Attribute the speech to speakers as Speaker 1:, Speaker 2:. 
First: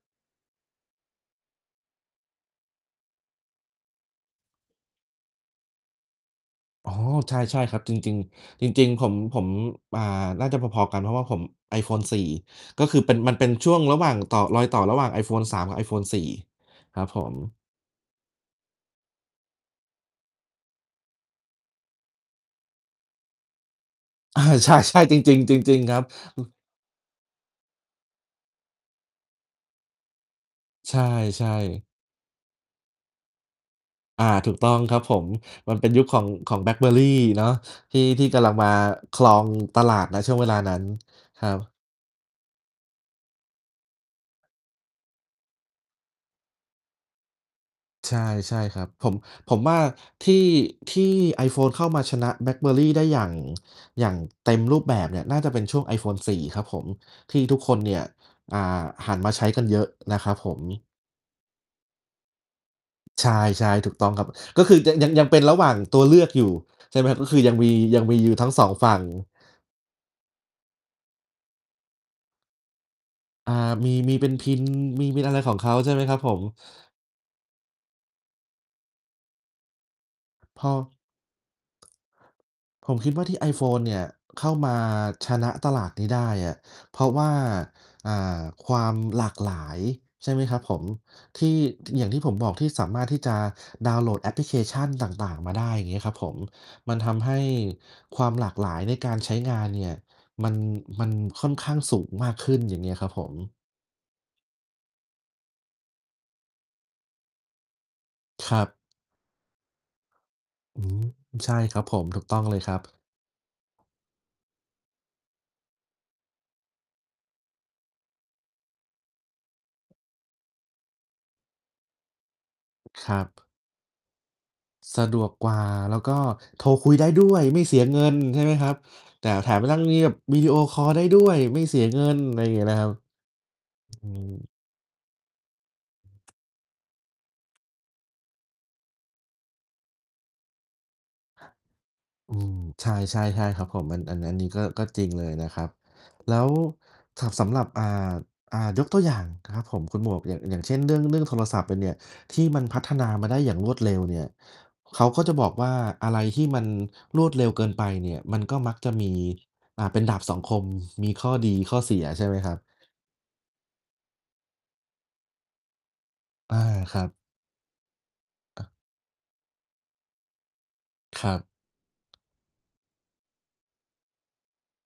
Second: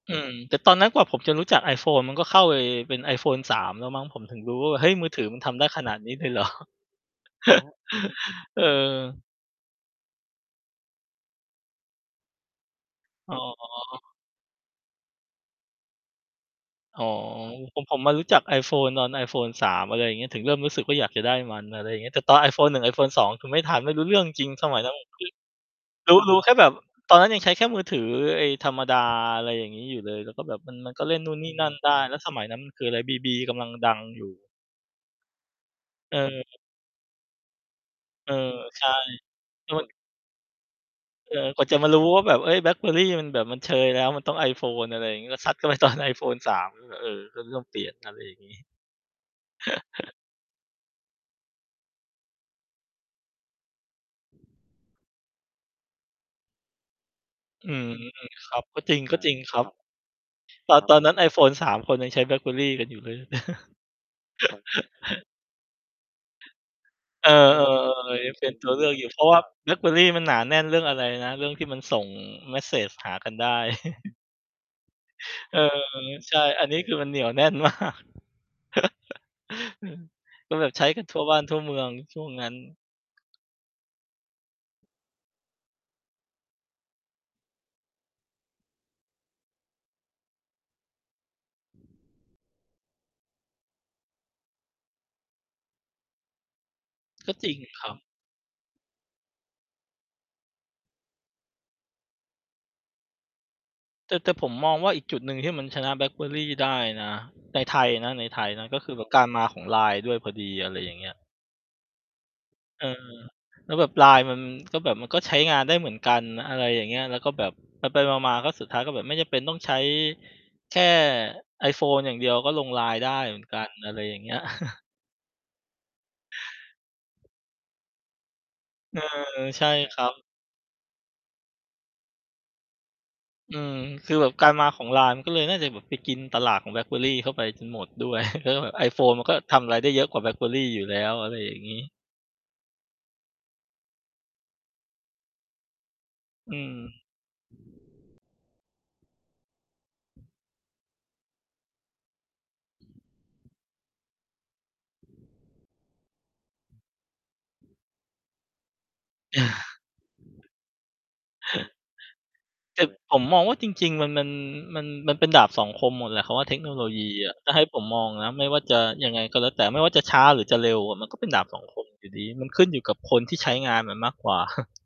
Speaker 1: อืม แต่ตอนนั้นกว่าผมจะรู้จัก iPhone ก็เข้าไปเป็น iPhone 3 แล้วมั้ง ผมถึงรู้ว่า เฮ้ย มือถือมันทำได้ขนาดนี้เลย เหรอ
Speaker 2: อ๋อ ใช่ ๆ ครับ จริง
Speaker 1: เออ
Speaker 2: ๆ จริง ๆ ผม ผม อ่า น่าจะพอ ๆ กัน เพราะว่าผม iPhone 4 ก็คือเป็น
Speaker 1: อ
Speaker 2: มั
Speaker 1: ๋
Speaker 2: น
Speaker 1: อ
Speaker 2: เป็นช่วงระหว่างต่อ รอยต่อระหว่าง iPhone 3 กับ iPhone 4 ค
Speaker 1: อ๋
Speaker 2: รั
Speaker 1: อ
Speaker 2: บผม
Speaker 1: ผม ผมมารู้จัก iPhone ตอน iPhone 3 อะไรอย่างเงี้ย ถึงเริ่มรู้สึกว่าอยากจะได้มัน อะไรอย่างเงี้ย แต่ตอน iPhone 1 iPhone 2 คือไม่ทัน ไม่รู้เรื่อง
Speaker 2: อ
Speaker 1: จ
Speaker 2: า
Speaker 1: ริง ๆ ส
Speaker 2: ช
Speaker 1: มัยนั้
Speaker 2: ใ
Speaker 1: น
Speaker 2: ช่ จริง ๆ จริง ๆ ครับ
Speaker 1: คือ รู้ รู้
Speaker 2: อื
Speaker 1: แ
Speaker 2: อ
Speaker 1: ค่แบบ ตอนนั้นยังใช้แค่มือถือไอ้ธรรมดา อะไรอย่างงี้อยู่เลย แล้วก็แบบ มัน มั
Speaker 2: ใช
Speaker 1: นก็เล่นนู่นนี
Speaker 2: ่
Speaker 1: ่นั่น
Speaker 2: ๆ
Speaker 1: ได้ แล้วสมัยนั้นมันคืออะไร BB กำลังดังอย
Speaker 2: อา
Speaker 1: ู่
Speaker 2: ถูกต้องครับผม มันเป็นยุค
Speaker 1: เ
Speaker 2: ของ
Speaker 1: ออ
Speaker 2: ของ BlackBerry เนาะ ที่ ที่
Speaker 1: เออ
Speaker 2: กำลังมา
Speaker 1: ใช่
Speaker 2: ครอง
Speaker 1: จ
Speaker 2: ต
Speaker 1: น
Speaker 2: ลาด ณ ช่วงเวลานั้น
Speaker 1: เอ
Speaker 2: คร
Speaker 1: อ
Speaker 2: ั
Speaker 1: กว่า
Speaker 2: บ
Speaker 1: จะมารู้ว่าแบบ เฮ้ย BlackBerry มันแบบมันเชยแล้ว มันต้อง iPhone อะไรอย่างงี้ ก็ ซัดเข้าไปตอน iPhone 3 ก็ เออ ก็เริ่มเปลี่ยน อะ
Speaker 2: ใช
Speaker 1: ไร
Speaker 2: ่
Speaker 1: อย่างง
Speaker 2: ใ
Speaker 1: ี
Speaker 2: ช
Speaker 1: ้
Speaker 2: ่ครับ ผม ผมว่า ที่ ที่ iPhone เข้ามาชนะ BlackBerry ได้ อย่าง อย่างเต็มรูปแบบเนี่ย น่าจะเป็นช่วง iPhone 4 ครับผม ที่ทุก
Speaker 1: อ
Speaker 2: ค
Speaker 1: ื
Speaker 2: น
Speaker 1: ม
Speaker 2: เนี่ย
Speaker 1: ๆ ค
Speaker 2: อ่
Speaker 1: รั
Speaker 2: า
Speaker 1: บ ก็จริง
Speaker 2: ห
Speaker 1: ก
Speaker 2: ั
Speaker 1: ็
Speaker 2: นม
Speaker 1: จร
Speaker 2: า
Speaker 1: ิง
Speaker 2: ใช้
Speaker 1: คร
Speaker 2: ก
Speaker 1: ั
Speaker 2: ั
Speaker 1: บ
Speaker 2: นเยอะนะครับผม
Speaker 1: ตอน ตอนนั้น iPhone 3 คนยังใช้ BlackBerry กันอยู่เลย
Speaker 2: ใช่ ๆ ถูกต้องครับ ก็คือยัง ยัง ยังเป็นระหว่างตัวเลือกอยู่ ใช่ไหมครับ
Speaker 1: เ
Speaker 2: ก
Speaker 1: อ
Speaker 2: ็
Speaker 1: อ
Speaker 2: คือยังมี ยังมี
Speaker 1: ๆ ๆ
Speaker 2: อ
Speaker 1: ย
Speaker 2: ย
Speaker 1: ั
Speaker 2: ู่
Speaker 1: งเ
Speaker 2: ท
Speaker 1: ป
Speaker 2: ั
Speaker 1: ็
Speaker 2: ้
Speaker 1: น
Speaker 2: ง ส
Speaker 1: ต
Speaker 2: อ
Speaker 1: ัว
Speaker 2: ง
Speaker 1: เลื
Speaker 2: ฝ
Speaker 1: อก
Speaker 2: ั่
Speaker 1: อ
Speaker 2: ง
Speaker 1: ยู่ เพราะว่า BlackBerry มันหนาแน่นเรื่องอะไรนะ เรื่องที่มันส่งเมสเซจหากันได
Speaker 2: อ่า
Speaker 1: ้
Speaker 2: มี มีเป็น PIN มี มีอะไรข
Speaker 1: เอ
Speaker 2: อง
Speaker 1: อ
Speaker 2: เขา ใช่ไหมครับ
Speaker 1: ๆ
Speaker 2: ผ
Speaker 1: ใช่
Speaker 2: ม?
Speaker 1: อันนี้คือมันเหนียวแน่น มาก ก็
Speaker 2: พ
Speaker 1: แบบใช้
Speaker 2: อ
Speaker 1: กันทั่วบ้านทั่วเมืองช่วงนั้น
Speaker 2: ผมคิดว่าที่ iPhone เนี่ย เข้ามาชนะตลาดนี้ได้อะ เพราะว่า อ่า ความหลากหลาย ใช่ไหมครับผม ที่ ท อย่างที่ผมบอกที่สามารถที่จะดาวน์โหลดแอปพลิเคชันต่าง ๆ มาได้ อย่างเงี้ยครับผม มันทำให
Speaker 1: ก็
Speaker 2: ้
Speaker 1: จริงครับ
Speaker 2: ความหลากหลายในการใช้งานเนี่ย มัน มันค่อนข้างสูงมากขึ้น อย่างเงี้ยครับผม
Speaker 1: แต่ แต่ผมมองว่า อีกจุดหนึ่งที่มันชนะ BlackBerry ได้นะ ในไทยนะ ในไทย
Speaker 2: คร
Speaker 1: น
Speaker 2: ั
Speaker 1: ะ
Speaker 2: บ
Speaker 1: ก็คือแบบการมาของไลน์ด้วยพอดี อะไร
Speaker 2: อื
Speaker 1: อย่าง
Speaker 2: ม
Speaker 1: เงี้ย
Speaker 2: ใช่ ครับผม ถูกต้องเลยครั
Speaker 1: เออ
Speaker 2: บ
Speaker 1: แล้วแบบไลน์มันก็แบบ มันก็ใช้งานได้เหมือนกัน อะไรอย่างเงี้ย แล้วก็แบบไป ๆ มา ๆ ก็สุดท้ายก็แบบไม่จำเป็นต้องใช้แค่ iPhone อย่างเดียวก็ลงไลน์ไ
Speaker 2: ค
Speaker 1: ด้
Speaker 2: รับ
Speaker 1: เหมือนกัน อะไรอย่างเงี้ย
Speaker 2: สะดวกกว่า แล้วก็โทรคุยได้ด้วย ไม่เสียเงิน ใช่ไหมครับ
Speaker 1: เอ
Speaker 2: แต่
Speaker 1: อ
Speaker 2: แถม
Speaker 1: ใช
Speaker 2: มั
Speaker 1: ่
Speaker 2: นยัง
Speaker 1: ค
Speaker 2: มี
Speaker 1: รั
Speaker 2: แบบ
Speaker 1: บ
Speaker 2: วิดีโอคอลได้ด้วย ไม่เสียเงิน อะไรอย่างเงี้ยนะครับ
Speaker 1: อืม
Speaker 2: อ
Speaker 1: ค
Speaker 2: ื
Speaker 1: ือแบบ
Speaker 2: ม
Speaker 1: การมาของไลน์ ก็เลยน่าจะแบบไปกินตลาดของ BlackBerry เข้าไปจนหมดด้วย แล้วแบบ iPhone มันก็ทำไรได้เยอะกว่า BlackBerry อยู่แล้ว อะไรอย่างงี้
Speaker 2: อืม ใช่ ๆ ๆ ครับผม อัน อัน อันนี้ก็ ก็จริงเลยนะครับ แล้ว
Speaker 1: อืม
Speaker 2: ถ สำหรับ อ่า อ่า ยกตัวอย่างนะครับผมคุณหมวก อย่าง อย่างเช่น เรื่อง เรื่องโทรศัพท์มันเนี่ย ที่มันพัฒนามาได้อย่างรวดเร็วเนี่ย เขาก็จะบอกว่า อะไรที่มันรวดเร็วเกินไปเนี่ย มันก็มักจะมี อ่า เป็นดาบสองคม มีข้อดีข้อเสียใช่ไหมครับ?
Speaker 1: แต่ผมมองว่าจริง ๆ มัน มัน มัน มันเป็นดาบสองคมหมดแหละคำว่าเ
Speaker 2: อ
Speaker 1: ท
Speaker 2: า
Speaker 1: คโนโล
Speaker 2: ค
Speaker 1: ย
Speaker 2: รั
Speaker 1: ี
Speaker 2: บ
Speaker 1: อะ ถ้าให้ผมมองนะ ไม่ว่า
Speaker 2: อา
Speaker 1: จะยังไงก็แล้วแต่ ไม่ว่าจะช้าหรือจะเร็วอะ มันก็
Speaker 2: ค
Speaker 1: เป็น
Speaker 2: รั
Speaker 1: ดา
Speaker 2: บ
Speaker 1: บสองคมอยู่ดี มันขึ้นอยู่กับคนที่ใช้งานมันมากกว่า